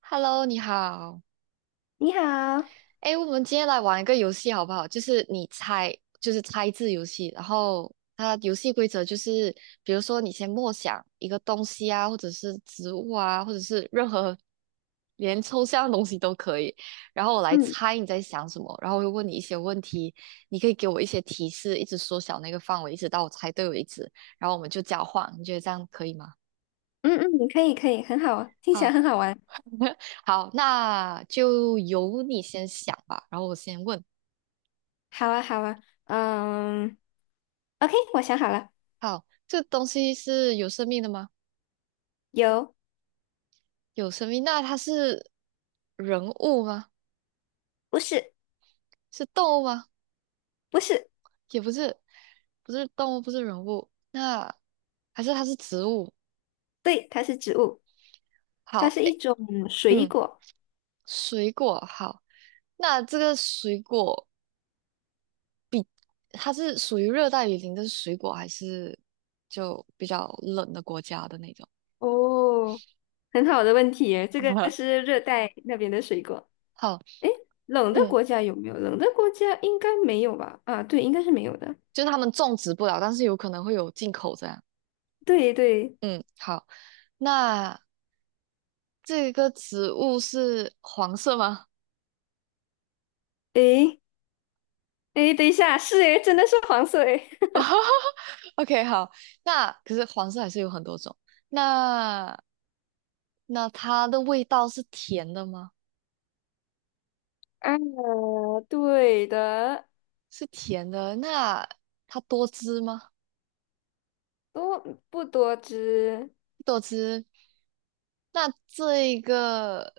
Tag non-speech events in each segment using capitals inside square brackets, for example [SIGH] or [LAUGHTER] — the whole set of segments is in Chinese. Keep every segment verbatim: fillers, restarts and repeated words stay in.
Hello，你好。你好，哎，我们今天来玩一个游戏好不好？就是你猜，就是猜字游戏。然后它游戏规则就是，比如说你先默想一个东西啊，或者是植物啊，或者是任何连抽象的东西都可以。然后我来嗯猜你在想什么，然后我会问你一些问题，你可以给我一些提示，一直缩小那个范围，一直到我猜对为止。然后我们就交换，你觉得这样可以吗？嗯嗯，可以可以，很好，听起来好，很好玩。好，那就由你先想吧，然后我先问。好啊好啊，嗯，OK，我想好了。好，这东西是有生命的吗？有。有生命，那它是人物吗？不是是动物吗？不是。也不是，不是动物，不是人物，那还是它是植物？对，它是植物，它好，是一诶，种水嗯，果。水果，好，那这个水果它是属于热带雨林的水果，还是就比较冷的国家的那种？哦，很好的问题耶，这个 [LAUGHS] 是热带那边的水果。好，诶，冷的嗯，国家有没有？冷的国家应该没有吧？啊，对，应该是没有的。就是他们种植不了，但是有可能会有进口这样。对对，嗯，好，那。这个植物是黄色吗 诶诶，等一下，是诶，真的是黄色诶。[LAUGHS]？OK，好，那可是黄色还是有很多种。那那它的味道是甜的吗？啊，对的。是甜的。那它多汁吗？多不多汁多汁。那这个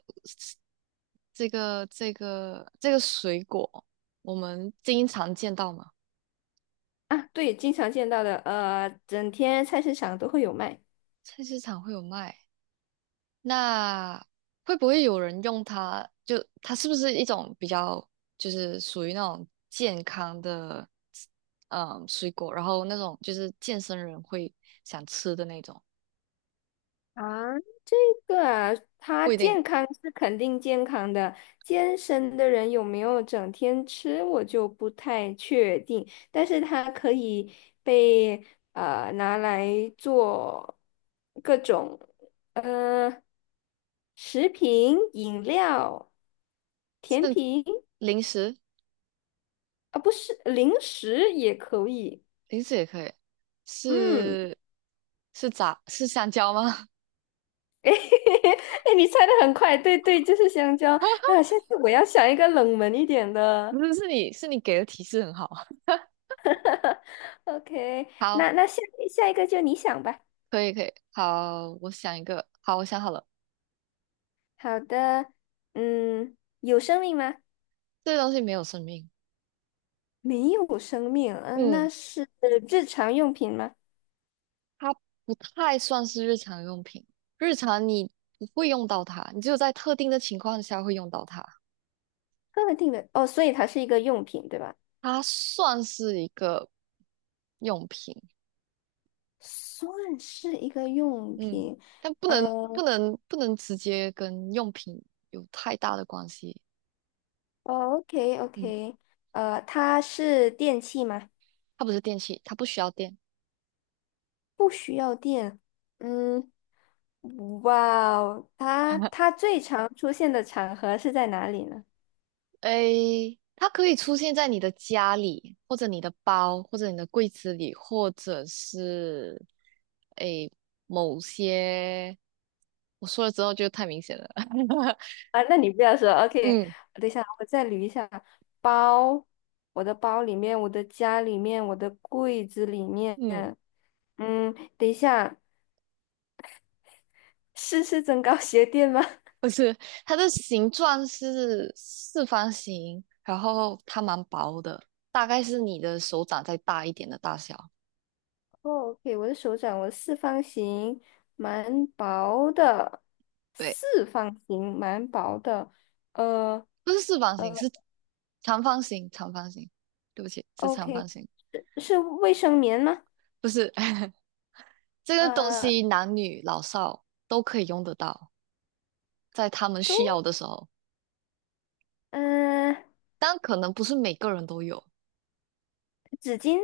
这个这个这个水果，我们经常见到吗？啊？对，经常见到的，呃，整天菜市场都会有卖菜市场会有卖。那会不会有人用它？就它是不是一种比较，就是属于那种健康的，嗯，水果，然后那种就是健身人会想吃的那种，啊。这个啊，它不一定，健康是肯定健康的，健身的人有没有整天吃，我就不太确定。但是它可以被呃拿来做各种呃食品、饮料、甜是品。零食，啊，不是零食也可以，零食也可以，嗯。是是咋是香蕉吗？[LAUGHS] 哎，你猜的很快，对对，就是香蕉 [LAUGHS] 啊！下次我要想一个冷门一点不的。是，是你是你给的提示很好，OK，[LAUGHS] 好，那那下下一个就你想吧。可以可以，好，我想一个，好，我想好了，好的，嗯，有生命吗？这个东西没有生命，没有生命，嗯、嗯，那是日常用品吗？它不太算是日常用品，日常你不会用到它，你只有在特定的情况下会用到它。特定的哦，所以它是一个用品，对吧？它算是一个用品，算是一个用嗯，品，但不嗯、能不哦能不能直接跟用品有太大的关系，，OK 嗯，OK，呃，它是电器吗？它不是电器，它不需要电。不需要电，嗯。哇哦，它 [LAUGHS] 它最常出现的场合是在哪里呢？诶，它可以出现在你的家里，或者你的包，或者你的柜子里，或者是诶某些，我说了之后就太明显了。[LAUGHS] 啊，那你不要说，OK，嗯等一下，我再捋一下。包，我的包里面，我的家里面，我的柜子里面。嗯，嗯，等一下，是是增高鞋垫吗？[LAUGHS] 不是，它的形状是四方形，然后它蛮薄的，大概是你的手掌再大一点的大小。哦，OK，我的手掌，我的四方形，蛮薄的，对，四方形蛮薄的。呃不是四方形，呃是长方形，长方形。对不起，是长，OK，方形，是是卫生棉吗？不是。[LAUGHS] 这个东呃。西男女老少都可以用得到，在他们都。需要的时候，嗯、但可能不是每个人都有，纸巾。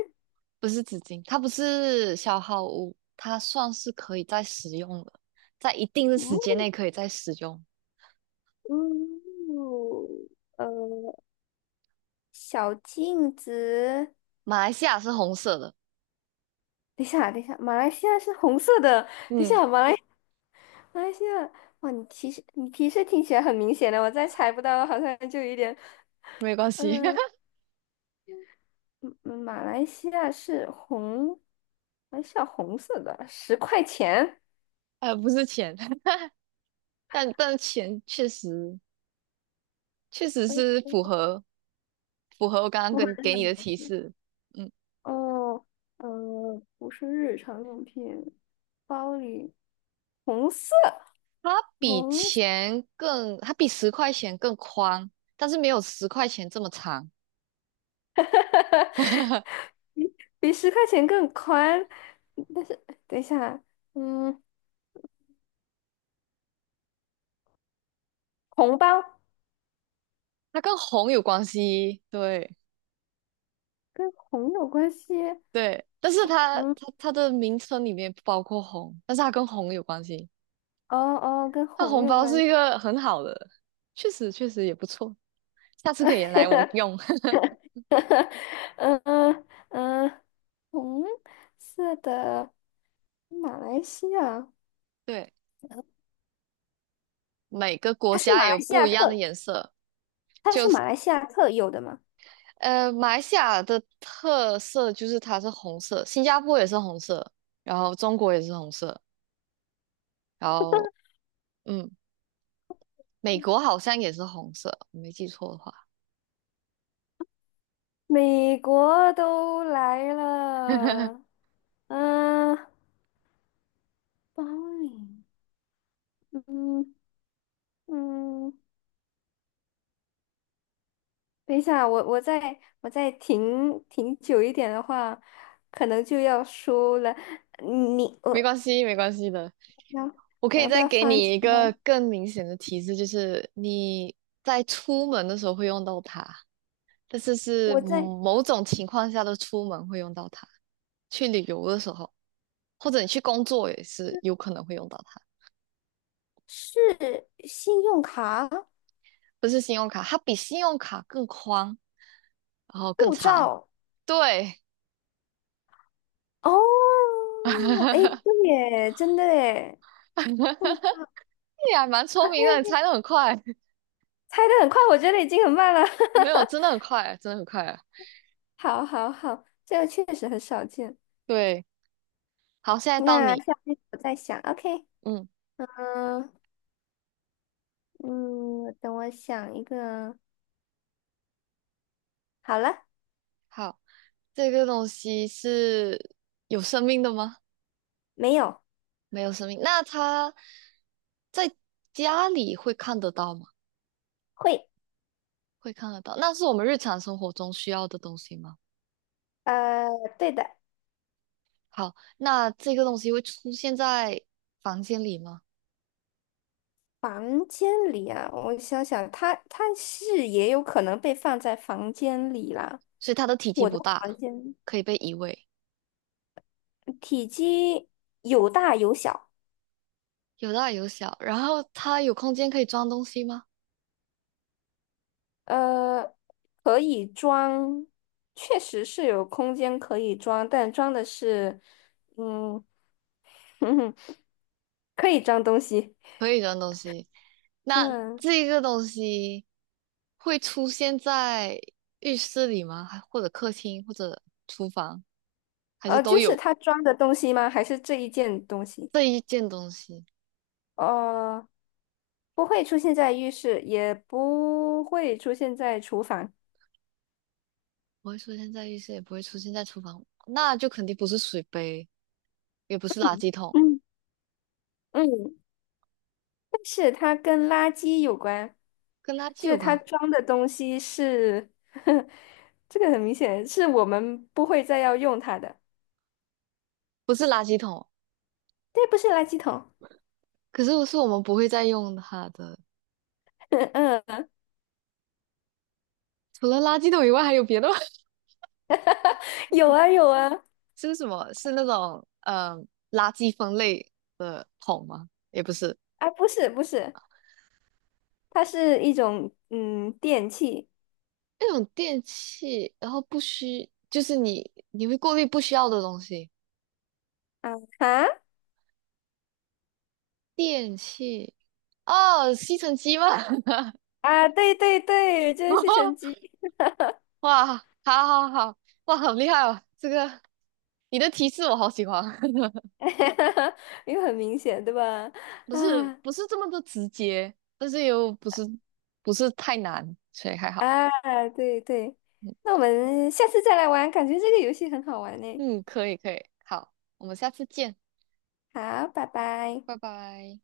不是纸巾，它不是消耗物，它算是可以再使用的，在一定的时间嗯内可以再使用。嗯，呃，小镜子。马来西亚是红色的，等一下，等一下，马来西亚是红色的。等一嗯，下，马来马来西亚，哇，你提示你提示听起来很明显的，我再猜不到，好像就有一点，没关系，嗯、[LAUGHS] 嗯嗯，马来西亚是红，还是西亚红色的，十块钱，呃，不是钱，[LAUGHS] 但但钱确实确实是符合符合我刚刚不合跟真给的你的描提述。示，嗯。哦，呃，不是日常用品，包里红色，它比红色。钱更，它比十块钱更宽，但是没有十块钱这么长。[LAUGHS] [LAUGHS] 比十块钱更宽，但是等一下，嗯，红包它跟红有关系，对跟红有关系。对，但是它嗯，它它的名称里面不包括红，但是它跟红有关系。哦哦，跟它红红有包关是一系。个很好的，确实确实也不错，下次可以来我用。[LAUGHS] [LAUGHS] 嗯嗯嗯，红色的马来西亚，对，每个国它是家马有来西不亚一特，样的颜色。它是马来西亚特有的吗？呃，马来西亚的特色就是它是红色，新加坡也是红色，然后中国也是红色，然后嗯，美国好像也是红色，我没记错的话。美国都来 [LAUGHS] 了，嗯，包里，嗯嗯。等一下，我我再我再停停久一点的话，可能就要输了。嗯你没我关系，没关系的。要我可我以要不再要给放你弃一个呢？更明显的提示，就是你在出门的时候会用到它，但是是我在某种情况下的出门会用到它，去旅游的时候，或者你去工作也是有可能会用到它。是信用卡、不是信用卡，它比信用卡更宽，然后更护长。照。对，哦，哎，[LAUGHS] 对耶，真的耶，护照。 你还蛮聪明的，[LAUGHS] 你猜的很快。猜的很快，我觉得已经很慢了。没有，真的很快，真的很快。[LAUGHS] 好好好，这个确实很少见。对，好，现在到那你。下面我再想，OK，嗯，嗯嗯，等我想一个。好了。好，这个东西是有生命的吗？没有。没有生命。那它在家里会看得到吗？会。会看得到。那是我们日常生活中需要的东西吗？呃，对的。好，那这个东西会出现在房间里吗？房间里啊，我想想，它它是也有可能被放在房间里啦。所以它的体积我的不房大，间可以被移位，体积有大有小，有大有小。然后它有空间可以装东西吗？呃，可以装，确实是有空间可以装，但装的是，嗯，[LAUGHS] 可以装东西。可以装东西。那嗯，这个东西会出现在浴室里吗？还或者客厅，或者厨房，还是呃，都就是有它装的东西吗？还是这一件东西？这一件东西？呃，不会出现在浴室，也不会出现在厨房。不会出现在浴室，也不会出现在厨房，那就肯定不是水杯，也不是垃嗯圾桶，嗯，嗯，但是它跟垃圾有关，跟垃圾就是有它关，装的东西是，[LAUGHS] 这个很明显是我们不会再要用它的。不是垃圾桶。对，不是垃圾桶。可是是我们不会再用它的，[LAUGHS] 嗯，除了垃圾桶以外，还有别的吗？有 [LAUGHS] 啊有啊。是什么？是那种呃垃圾分类的桶吗？也不是。啊，不是不是，它是一种嗯电器。那种电器，然后不需，就是你你会过滤不需要的东西。啊啊电器，哦，吸尘机吗？[LAUGHS] 啊，对对对，就是吸尘机。哇，好好好，哇，好厉害哦！这个你的提示我好喜欢，[LAUGHS] [LAUGHS] 因为很明显对吧？不是啊不是这么的直接，但是又不是不是太难，所以还好。啊，对对，嗯，那我们下次再来玩，感觉这个游戏很好玩呢。嗯可以可以，好，我们下次见，好，拜拜。拜拜。